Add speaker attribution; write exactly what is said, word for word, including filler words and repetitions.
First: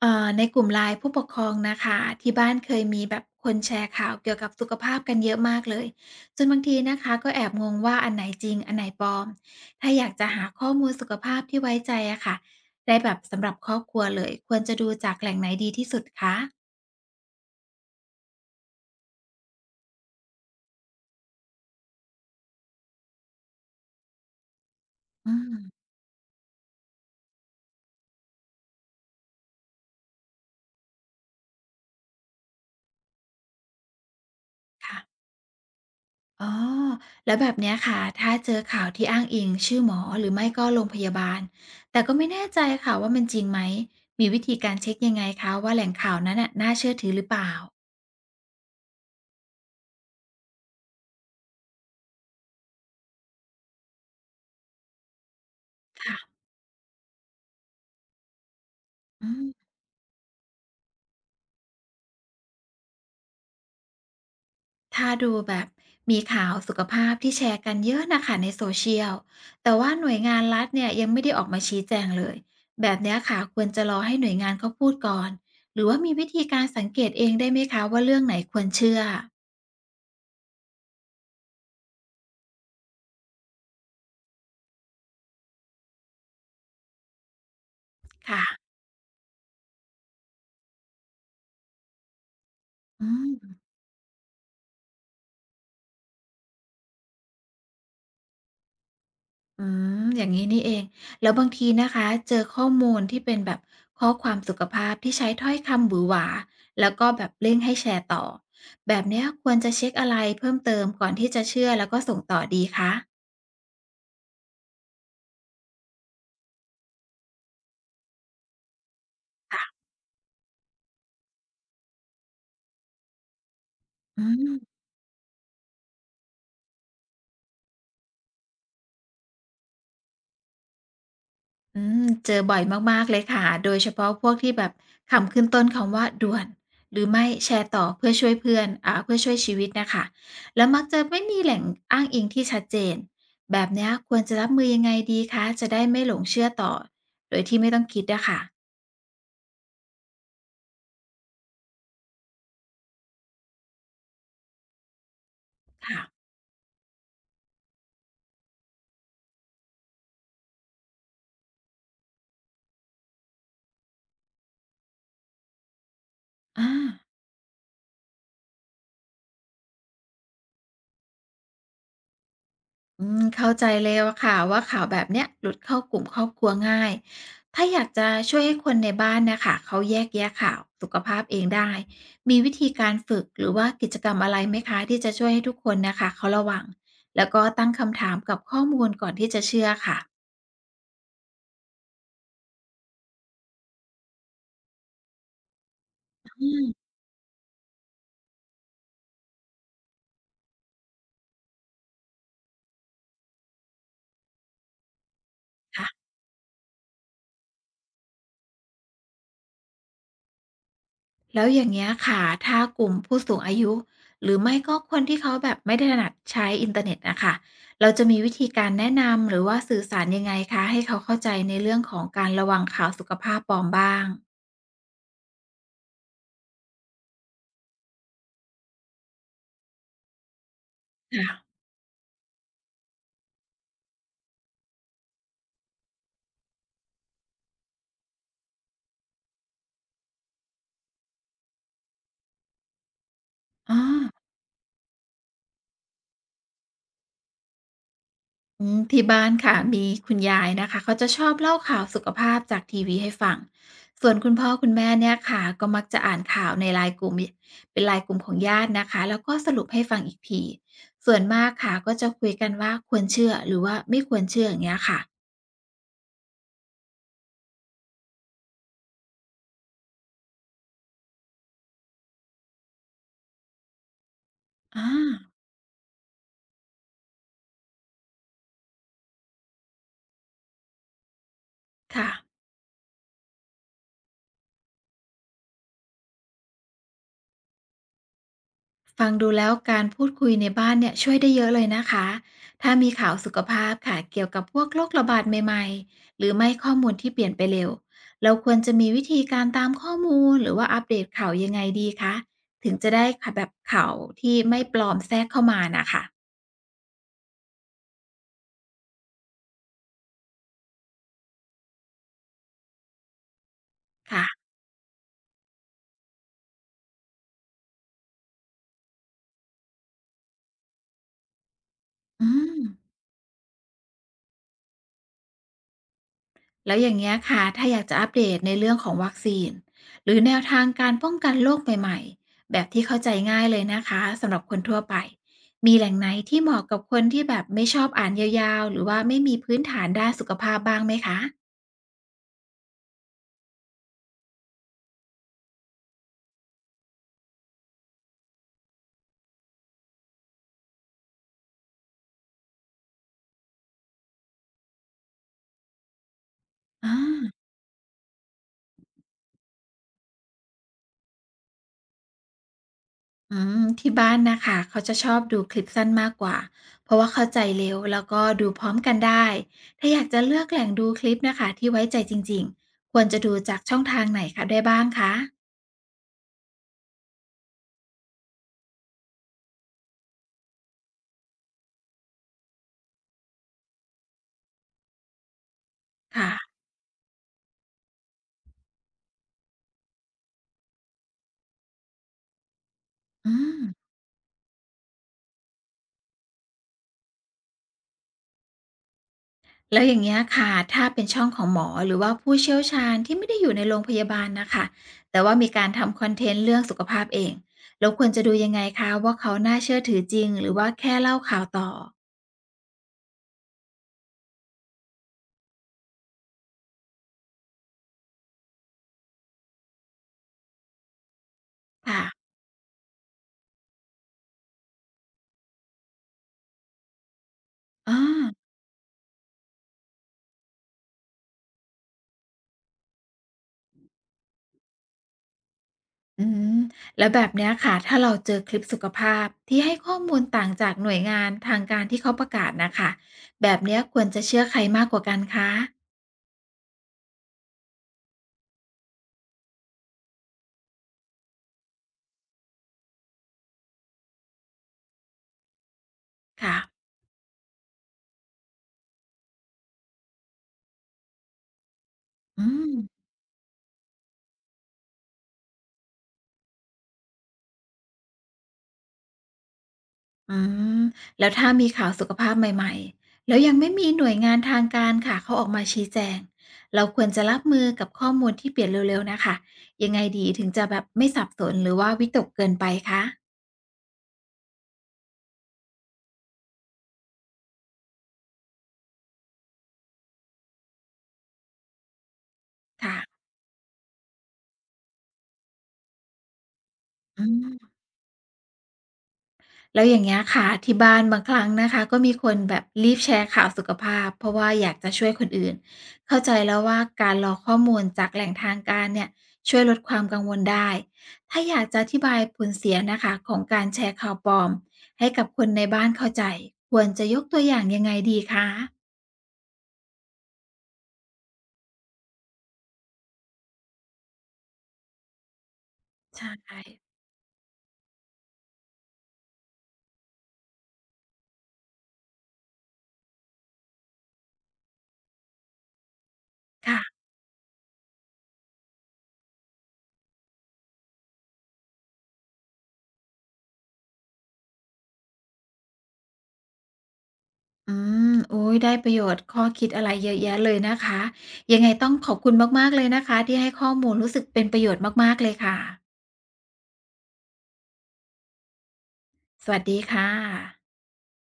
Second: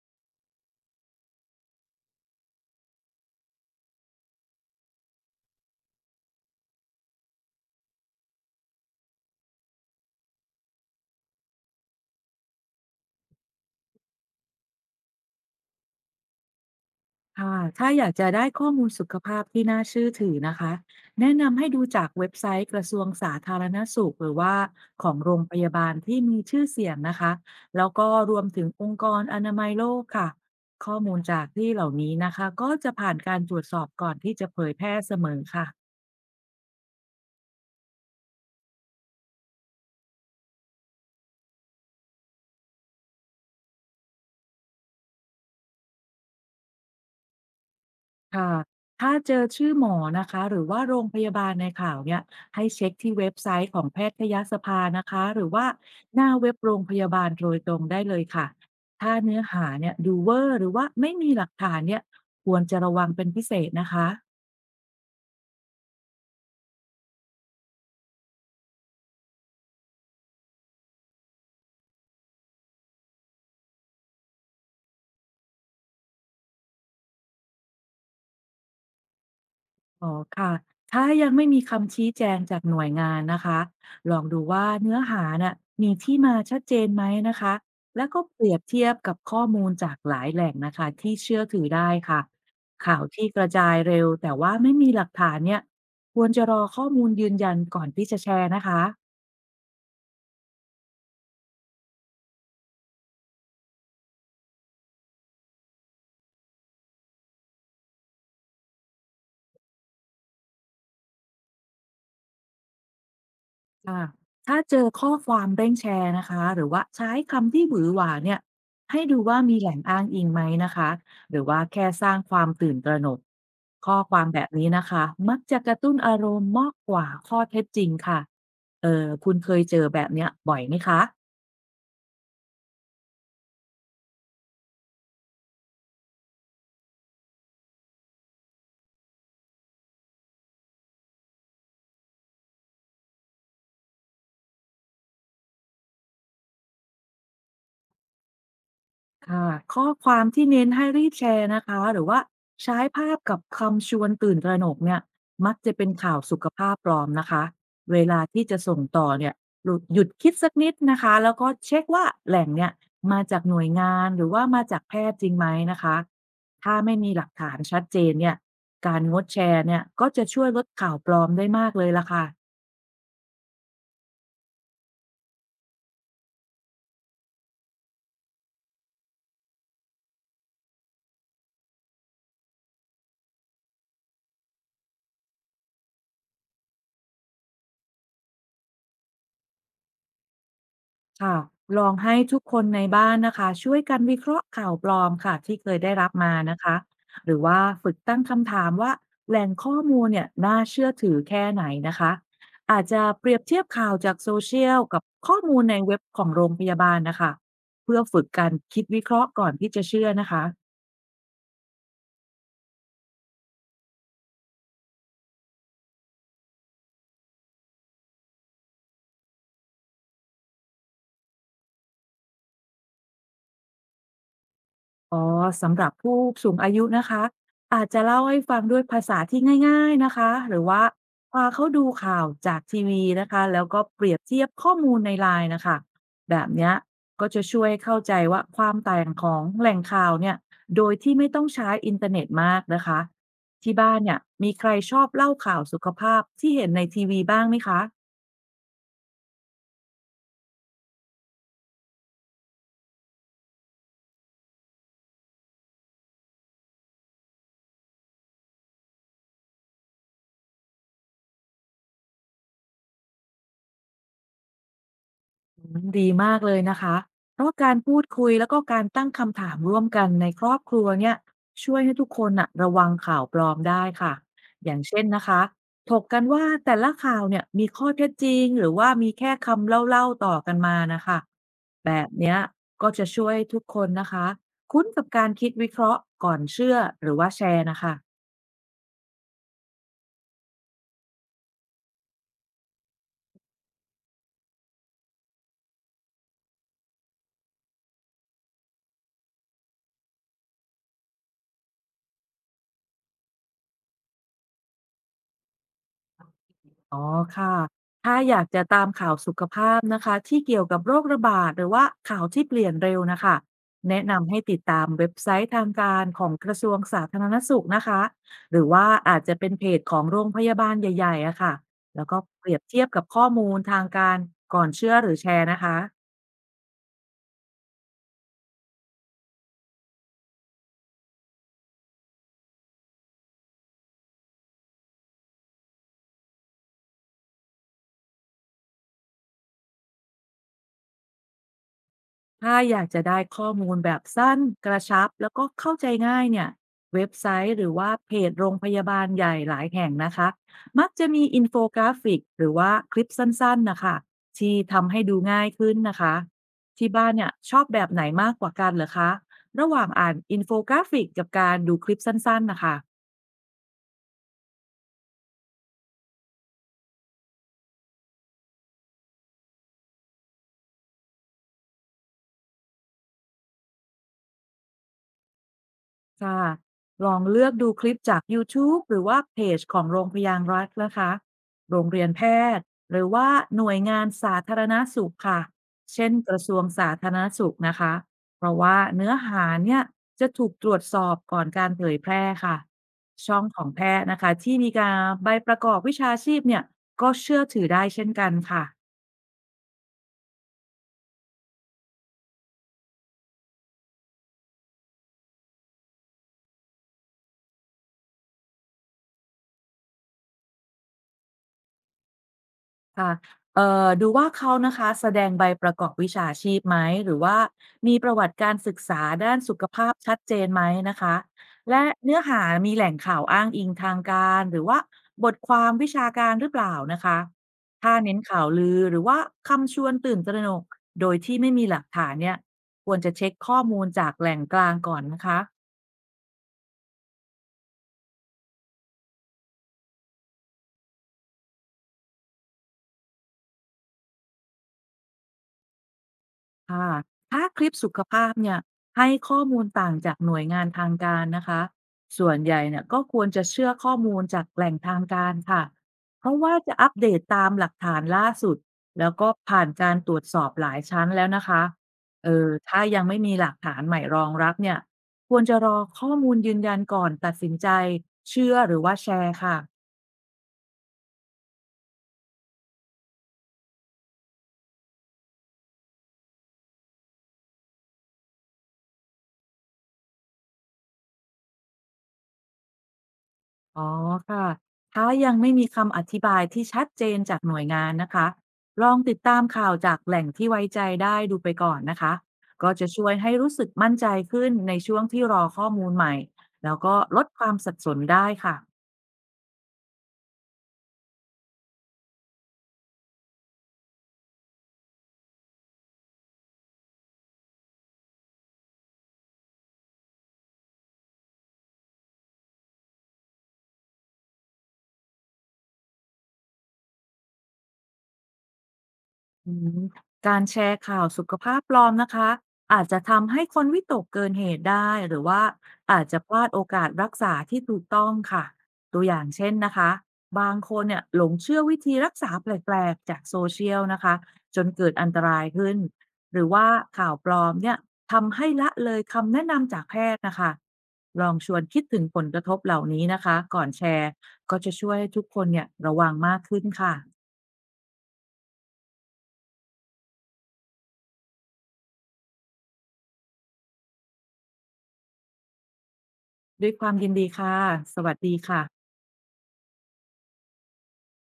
Speaker 1: เอ่อในกลุ่มไลน์ผู้ปกครองนะคะที่บ้านเคยมีแบบคนแชร์ข่าวเกี่ยวกับสุขภาพกันเยอะมากเลยจนบางทีนะคะก็แอบงงว่าอันไหนจริงอันไหนปลอมถ้าอยากจะหาข้อมูลสุขภาพที่ไว้ใจอะค่ะได้แบบสำหรับครอบครัวเลยควรจะดูจากแหล่งไหนดีที่สุดคะ
Speaker 2: ค่ะถ้าอยากจะได้ข้อมูลสุขภาพที่น่าเชื่อถือนะคะ แนะนำให้ดูจากเว็บไซต์กระทรวงสาธารณสุขหรือว่าของโร
Speaker 1: อื
Speaker 2: งพยา
Speaker 1: ม
Speaker 2: บาลที่มีชื่อเสียงนะคะ แล้วก็รวมถึงองค์กรอนามัยโลกค่ะ ข้อมูลจากที่เหล่านี้นะคะก็จะผ่านการตรวจสอบก่อนที่จะเผยแพร่เส
Speaker 1: ค่ะ
Speaker 2: มอค่ะ
Speaker 1: อ๋อแล้วแบบเนี้ยค่ะถ้าเจอข่าวที่อ้างอิงชื่อหมอหรือไม่ก็โรงพยาบาลแต่ก็ไม่แน่ใจค่ะว่ามันจริงไหมมีวิธีการเช็คยังไงคะว่าแหล่งข่าวนั้นน่ะน่าเชื่อถือหรือเปล่า
Speaker 2: ค่ะ ถ้าเจอชื่อหมอนะคะหรือว่าโรงพยาบาลในข่าวเนี่ยให้เช็คที่เว็บไซต์ของแพทยสภานะคะหรือว่า
Speaker 1: ค่ะ
Speaker 2: หน้าเว็บโรงพยาบาลโดยตรงได้เลยค่ะ ถ้า
Speaker 1: อื
Speaker 2: เนื้อ
Speaker 1: ม
Speaker 2: หาเนี่ยดูเวอร์หรือว่าไม่มีหลักฐานเนี่ยควรจะระวังเป็นพิเศษนะคะ
Speaker 1: ถ้าดูแบบมีข่าวสุขภาพที่แชร์กันเยอะนะคะในโซเชียลแต่ว่าหน่วยงานรัฐเนี่ยยังไม่ได้ออกมาชี้แจงเลยแบบเนี้ยค่ะควรจะรอให้หน่วยงานเขาพูดก่อนหรือว่ามีวิธีการสังเกตเองได้ไหมคะว่าเรื่องไหนควรเชื่อ
Speaker 2: อ๋อค่ะ ถ้ายังไม่มีคำชี้แจงจากหน่วยงานนะคะ ลองดูว่าเนื้อหาน่ะมีที่มาชัดเจนไหมนะคะ แล้วก็เปรียบ
Speaker 1: ค่ะ
Speaker 2: เทียบกับข้อมูลจากหลายแหล่งนะคะที่เชื่อถือได้ค่ะ ข่าว
Speaker 1: อื
Speaker 2: ที่กระ
Speaker 1: ม
Speaker 2: จายเร็วแต่ว่าไม่มีหลักฐานเนี่ยควรจะรอข้อมูลยืนยันก่อนที่จะแชร์นะคะ
Speaker 1: อืมอย่างนี้นี่เองแล้วบางทีนะคะเจอข้อมูลที่เป็นแบบข้อความสุขภาพที่ใช้ถ้อยคำหวือหวาแล้วก็แบบเร่งให้แชร์ต่อแบบเนี้ยควรจะเช็คอะไรเพิ่มเติมก่อนที่จะเชื่อแล้วก็ส่งต่อดีคะ
Speaker 2: ค่ะถ้าเจอข้อความเร่งแชร์นะคะหรือว่าใช้คำที่หวือหวาเนี่ยให้ดูว่ามีแหล่ง
Speaker 1: ค่ะ
Speaker 2: อ้างอิงไหมนะคะหรือว่าแค่สร้างความตื่นตระหนกข้อค
Speaker 1: อื
Speaker 2: วามแบบนี้
Speaker 1: ม
Speaker 2: นะคะมักจะกระตุ้นอารมณ์มากกว่าข้อเท็จจริงค่ะเออคุณเคยเจอแบบเนี้ยบ่อยไหมคะ
Speaker 1: อืมเจอบ่อยมากๆเลยค่ะ โดยเฉพาะพวกที่แบบคำขึ้นต้นคำว่าด่วนหรือไม่แชร์ต่อเพื่อช่วยเพื่อนอ่าเพื่อช่วยชีวิตนะคะแล้วมักจะไม่มีแหล่งอ้างอิงที่ชัดเจนแบบเนี้ยควรจะรับมือยังไงดีคะจะได้ไม่หลงเชื่อต่อโดยที่ไม่ต้องคิดอะค่ะ
Speaker 2: ค่ะข้อความที่เน้นให้รีบแชร์นะคะหรือว่าใช้ภาพกับคำชวนตื่นตระหนกเนี่ยมักจะเป็น
Speaker 1: ค่ะ
Speaker 2: ข่าวสุขภาพปลอมนะคะเวลาที่จะส่งต่อเนี่ยหลุดหยุดคิดสักนิดนะคะแล้วก็เช็คว่าแหล่งเนี่ยมาจากหน่วยงานหรือว่ามาจากแพทย์จริงไหมนะคะ
Speaker 1: อา
Speaker 2: ถ้าไม่มีหลักฐานชัดเจนเนี่ยการงดแชร์เนี่ยก็จะช่วยลดข่าวปลอมได้มากเลยล่ะค่ะ
Speaker 1: อืมเข้าใจเลยอค่ะว่าข่าวแบบเนี้ยหลุดเข้ากลุ่มครอบครัวง่าย ถ้าอยากจะช่วยให้คนในบ้านเนะค่ะเขาแยกแยะข่าวสุขภาพเองได้มีวิธีการฝึกหรือว่ากิจกรรมอะไรไหมคะที่จะช่วยให้ทุกคนนะคะเขาระวังแล้วก็ตั้งคำถามกับข้อมูลก่อนที่จะเชื่อค่ะ
Speaker 2: ค่ะลองให้ทุกคนในบ้านนะคะช่วยกันวิเคราะห์ข่าวปลอมค่ะที่เคยได้รับมา
Speaker 1: อื
Speaker 2: นะคะ
Speaker 1: ม
Speaker 2: หรือว่าฝึกตั้งคำถามว่าแหล่งข้อมูลเนี่ยน่าเชื่อถือแค่ไหนนะคะอาจจะเปรียบเทียบข่าวจากโซเชียลกับข้อมูลในเว็บ
Speaker 1: ค่ะ
Speaker 2: ของโรงพยาบาลนะคะเพื่อฝึกการคิดวิเคราะห์ก่อนที่จะเชื่อนะคะ
Speaker 1: แล้วอย่างเงี้ยค่ะถ้ากลุ่มผู้สูงอายุหรือไม่ก็คนที่เขาแบบไม่ได้ถนัดใช้อินเทอร์เน็ตนะคะเราจะมีวิธีการแนะนำหรือว่าสื่อสารยังไงคะให้เขาเข้าใจในเรื่องของการระวังข่าวสุขภาพปลอมบ้าง
Speaker 2: อ๋อสำหรับผู้สูงอายุนะคะอาจจะเล่าให้ฟังด้วยภาษาที่ง่ายๆนะคะหรือว่าพา
Speaker 1: ค่ะ
Speaker 2: เขาดูข่าวจากทีวีนะคะแล้วก็เปรียบเทียบข้อมูลในไลน์นะคะแบบเนี้ยก็จะช่วยเข้าใจว่าความต่างของแหล่งข่าวเนี่ยโดยที่ไม่ต้องใช้อินเทอร์เน็ตมากนะคะที่
Speaker 1: อ๋อ
Speaker 2: บ้านเนี่ยมีใครชอบเล่าข่าวสุขภาพที่เห็นในทีวีบ้างไหมคะ
Speaker 1: อืมที่บ้านค่ะมีคุณยายนะคะเขาจะชอบเล่าข่าวสุขภาพจากทีวีให้ฟังส่วนคุณพ่อคุณแม่เนี่ยค่ะก็มักจะอ่านข่าวในไลน์กลุ่มเป็นไลน์กลุ่มของญาตินะคะแล้วก็สรุปให้ฟังอีกทีส่วนมากค่ะก็จะคุยกันว่าควรเชื่อหรือว่าไม่ควรเชื่ออย่างเงี้ยค่ะ
Speaker 2: อืมดีมากเลยนะคะเพราะการพูดคุยแล้วก็การตั้งคำถามร่วมกันในครอบครัวเนี่ยช่วยให้ทุกคนอะระวังข่าวปลอมได้ค่ะอย่าง
Speaker 1: อา
Speaker 2: เช่นนะคะถกกันว่าแต่ละข่าวเนี่ยมีข้อเท็จจริงหรือว่ามีแค่คำเล่าๆต่อกันมานะคะแบบ
Speaker 1: ค่ะ
Speaker 2: เนี้ยก็จะช่วยทุกคนนะคะคุ้นกับการคิดวิเคราะห์ก่อนเชื่อหรือว่าแชร์นะคะ
Speaker 1: ฟังดูแล้วการพูดคุยในบ้านเนี่ยช่วยได้เยอะเลยนะคะ ถ้ามีข่าวสุขภาพค่ะเกี่ยวกับพวกโรคระบาดใหม่ๆหรือไม่ข้อมูลที่เปลี่ยนไปเร็วเราควรจะมีวิธีการตามข้อมูลหรือว่าอัปเดตข่าวยังไงดีคะถึงจะได้ค่ะแบบข่าวที่ไม่ปลอมแทรกเข้ามานะคะ
Speaker 2: อ๋อค่ะถ้าอยากจะตามข่าวสุขภาพนะคะที่เกี่ยวกับโรคระบาดหรือว่าข่าวที่เปลี่ยนเร็วนะคะแนะนำให้
Speaker 1: ค่ะ
Speaker 2: ติดตามเว็บไซต์ทางการของกระทรวงสาธารณสุขนะคะหรือว่าอาจจะเป็นเพจของโรงพยาบาลใหญ่ๆอะค่ะแล้วก็
Speaker 1: อื
Speaker 2: เปรี
Speaker 1: ม
Speaker 2: ยบเทียบกับข้อมูลทางการก่อนเชื่อหรือแชร์นะคะ
Speaker 1: แล้วอย่างเงี้ยค่ะถ้าอยากจะอัปเดตในเรื่องของวัคซีนหรือแนวทางการป้องกันโรคใหม่ๆแบบที่เข้าใจง่ายเลยนะคะสำหรับคนทั่วไปมีแหล่งไหนที่เหมาะกับคนที่แบบไม่ชอบอ่านยาวๆหรือว่าไม่มีพื้นฐานด้านสุขภาพบ้างไหมคะ
Speaker 2: ถ้าอยากจะได้ข้อมูลแบบสั้นกระชับแล้วก็เข้าใจง่ายเนี่ยเว็บไซต์หรือว่าเพจโรงพยาบาลใหญ่หลายแห่งนะคะมักจะมีอินโฟกราฟิกหรือว่าคลิปสั้นๆนะคะที่ทำให้ดูง่ายขึ้นนะคะที่
Speaker 1: อา
Speaker 2: บ้านเนี่ยชอบแบบไหนมากกว่ากันเหรอคะระหว่างอ่านอินโฟกราฟิกกับการดูคลิปสั้นๆนะคะ
Speaker 1: อืมที่บ้านนะคะเขาจะชอบดูคลิปสั้นมากกว่าเพราะว่าเข้าใจเร็วแล้วก็ดูพร้อมกันได้ถ้าอยากจะเลือกแหล่งดูคลิปนะคะที่ไว้ใจจริงๆควรจะดูจากช่องทางไหนคะได้บ้างคะ
Speaker 2: ค่ะลองเลือกดูคลิปจาก ยูทูบ หรือว่าเพจของโรงพยาบาลรัฐนะคะ โรงเรียนแพทย์หรือว่าหน่วยงานสาธารณสุขค่ะ เช่นกระทร
Speaker 1: ค่ะ
Speaker 2: วงสาธารณสุขนะคะ เพราะว่าเนื้อหาเนี่ยจะถูกตรวจสอบก่อนการเผยแพร่ค่ะ
Speaker 1: อื
Speaker 2: ช่องข
Speaker 1: ม
Speaker 2: องแพทย์นะคะที่มีการใบประกอบวิชาชีพเนี่ยก็เชื่อถือได้เช่นกันค่ะ
Speaker 1: แล้วอย่างเงี้ยค่ะถ้าเป็นช่องของหมอหรือว่าผู้เชี่ยวชาญที่ไม่ได้อยู่ในโรงพยาบาลนะคะ แต่ว่ามีการทำคอนเทนต์เรื่องสุขภาพเองเราควรจะดูยังไงคะว่าเขาน่าเชื่อถือจริงหรือว่าแค่เล่าข่าวต่อ
Speaker 2: ค่ะเอ่อดูว่าเขานะคะแสดงใบประกอบวิชาชีพไหม หรือว่ามีประวัติการศึกษาด้านสุขภาพชัดเจนไหมนะคะและ
Speaker 1: ค่ะ
Speaker 2: เนื้อหามีแหล่งข่าวอ้างอิงทางการ หรือว่าบทความวิชาการหรือเปล่านะคะถ้า
Speaker 1: อา
Speaker 2: เน้นข่าวลือ หรือว่าคำชวนตื่นตระหนกโดยที่ไม่มีหลักฐานเนี่ยควรจะเช็คข้อมูลจากแหล่งกลางก่อนนะคะ
Speaker 1: อืมแล้วแบบเนี้ยค่ะ ถ้าเราเจอคลิปสุขภาพที่ให้ข้อมูลต่างจากหน่วยงานทางการที่เขาประกาศนะคะ แบบเนี้ยควรจะเชื่อใครมากกว่ากันคะ
Speaker 2: ค่ะถ้าคลิปสุขภาพเนี่ยให้ข้อมูลต่างจากหน่วยงานทางการนะคะส่วนใหญ่เนี่ยก็ควรจะเชื่อข้อมูลจากแหล่งทางการค่ะเพราะว่า
Speaker 1: ค่ะ
Speaker 2: จะอัปเดตตามหลักฐานล่าสุดแล้วก็ผ่านการตรวจสอบหลายชั้นแล้วนะคะเอ
Speaker 1: อื
Speaker 2: อ
Speaker 1: ม
Speaker 2: ถ้ายังไม่มีหลักฐานใหม่รองรับเนี่ยควรจะรอข้อมูลยืนยันก่อนตัดสินใจเชื่อหรือว่าแชร์ค่ะ
Speaker 1: อืมแล้วถ้ามีข่าวสุขภาพใหม่ๆแล้วยังไม่มีหน่วยงานทางการค่ะเขาออกมาชี้แจงเราควรจะรับมือกับข้อมูลที่เปลี่ยนเร็วๆนะคะยังไงดีถึงจะแบบไม่สับสนหรือว่าวิตกเกินไปคะ
Speaker 2: อ๋อค่ะ ถ้ายังไม่มีคำอธิบายที่ชัดเจนจากหน่วยงานนะคะ ลองติดตามข่าวจากแหล่งที่ไว้ใจได้ดูไปก่อนนะคะ ก็จะ
Speaker 1: ค่ะ
Speaker 2: ช่วยให้รู้สึกมั่นใจขึ้นในช่วงที่รอข้อมูลใหม่ แล้วก็ล
Speaker 1: อื
Speaker 2: ดความสั
Speaker 1: ม
Speaker 2: บสนได้ค่ะ
Speaker 1: แล้วอย่างเงี้ยค่ะที่บ้านบางครั้งนะคะก็มีคนแบบรีบแชร์ข่าวสุขภาพเพราะว่าอยากจะช่วยคนอื่นเข้าใจแล้วว่าการรอข้อมูลจากแหล่งทางการเนี่ยช่วยลดความกังวลได้ถ้าอยากจะอธิบายผลเสียนะคะของการแชร์ข่าวปลอมให้กับคนในบ้านเข้าใจควรจะยกตัวอย่างยังไงดีคะ
Speaker 2: อืมการแชร์ข่าวสุขภาพปลอมนะคะอาจจะทำให้คนวิตกเกินเหตุได้หรือว่าอาจจะ
Speaker 1: ใช
Speaker 2: พลาดโอ
Speaker 1: ่
Speaker 2: กาสรักษาที่ถูกต้องค่ะตัวอย่างเช่นนะคะบางคนเนี่ยหลงเชื่อวิธีรักษาแปลกๆจากโซเชียลนะคะจนเกิดอันตรายขึ้นหรือว่า
Speaker 1: ค่ะ
Speaker 2: ข่าวปลอมเนี่ยทำให้ละเลยคำแนะนำจากแพทย์นะคะลองชวนคิดถึงผลกระทบเหล่านี้นะคะก่อนแชร์ก็จะช่วยให้ทุกคนเนี่ยระวังมากขึ้นค่ะ
Speaker 1: อืมอุ๊ยได้ประโยชน์ข้อคิดอะไรเยอะแยะเลยนะคะยังไงต้องขอบคุณมากๆเลยนะคะที่ให้ข้อมูลรู้สึกเป็นประโยชน์มากๆเลยค่ะ
Speaker 2: ด้วยความยินดีค่ะ สวัสดีค่ะ
Speaker 1: สวัสดีค่ะ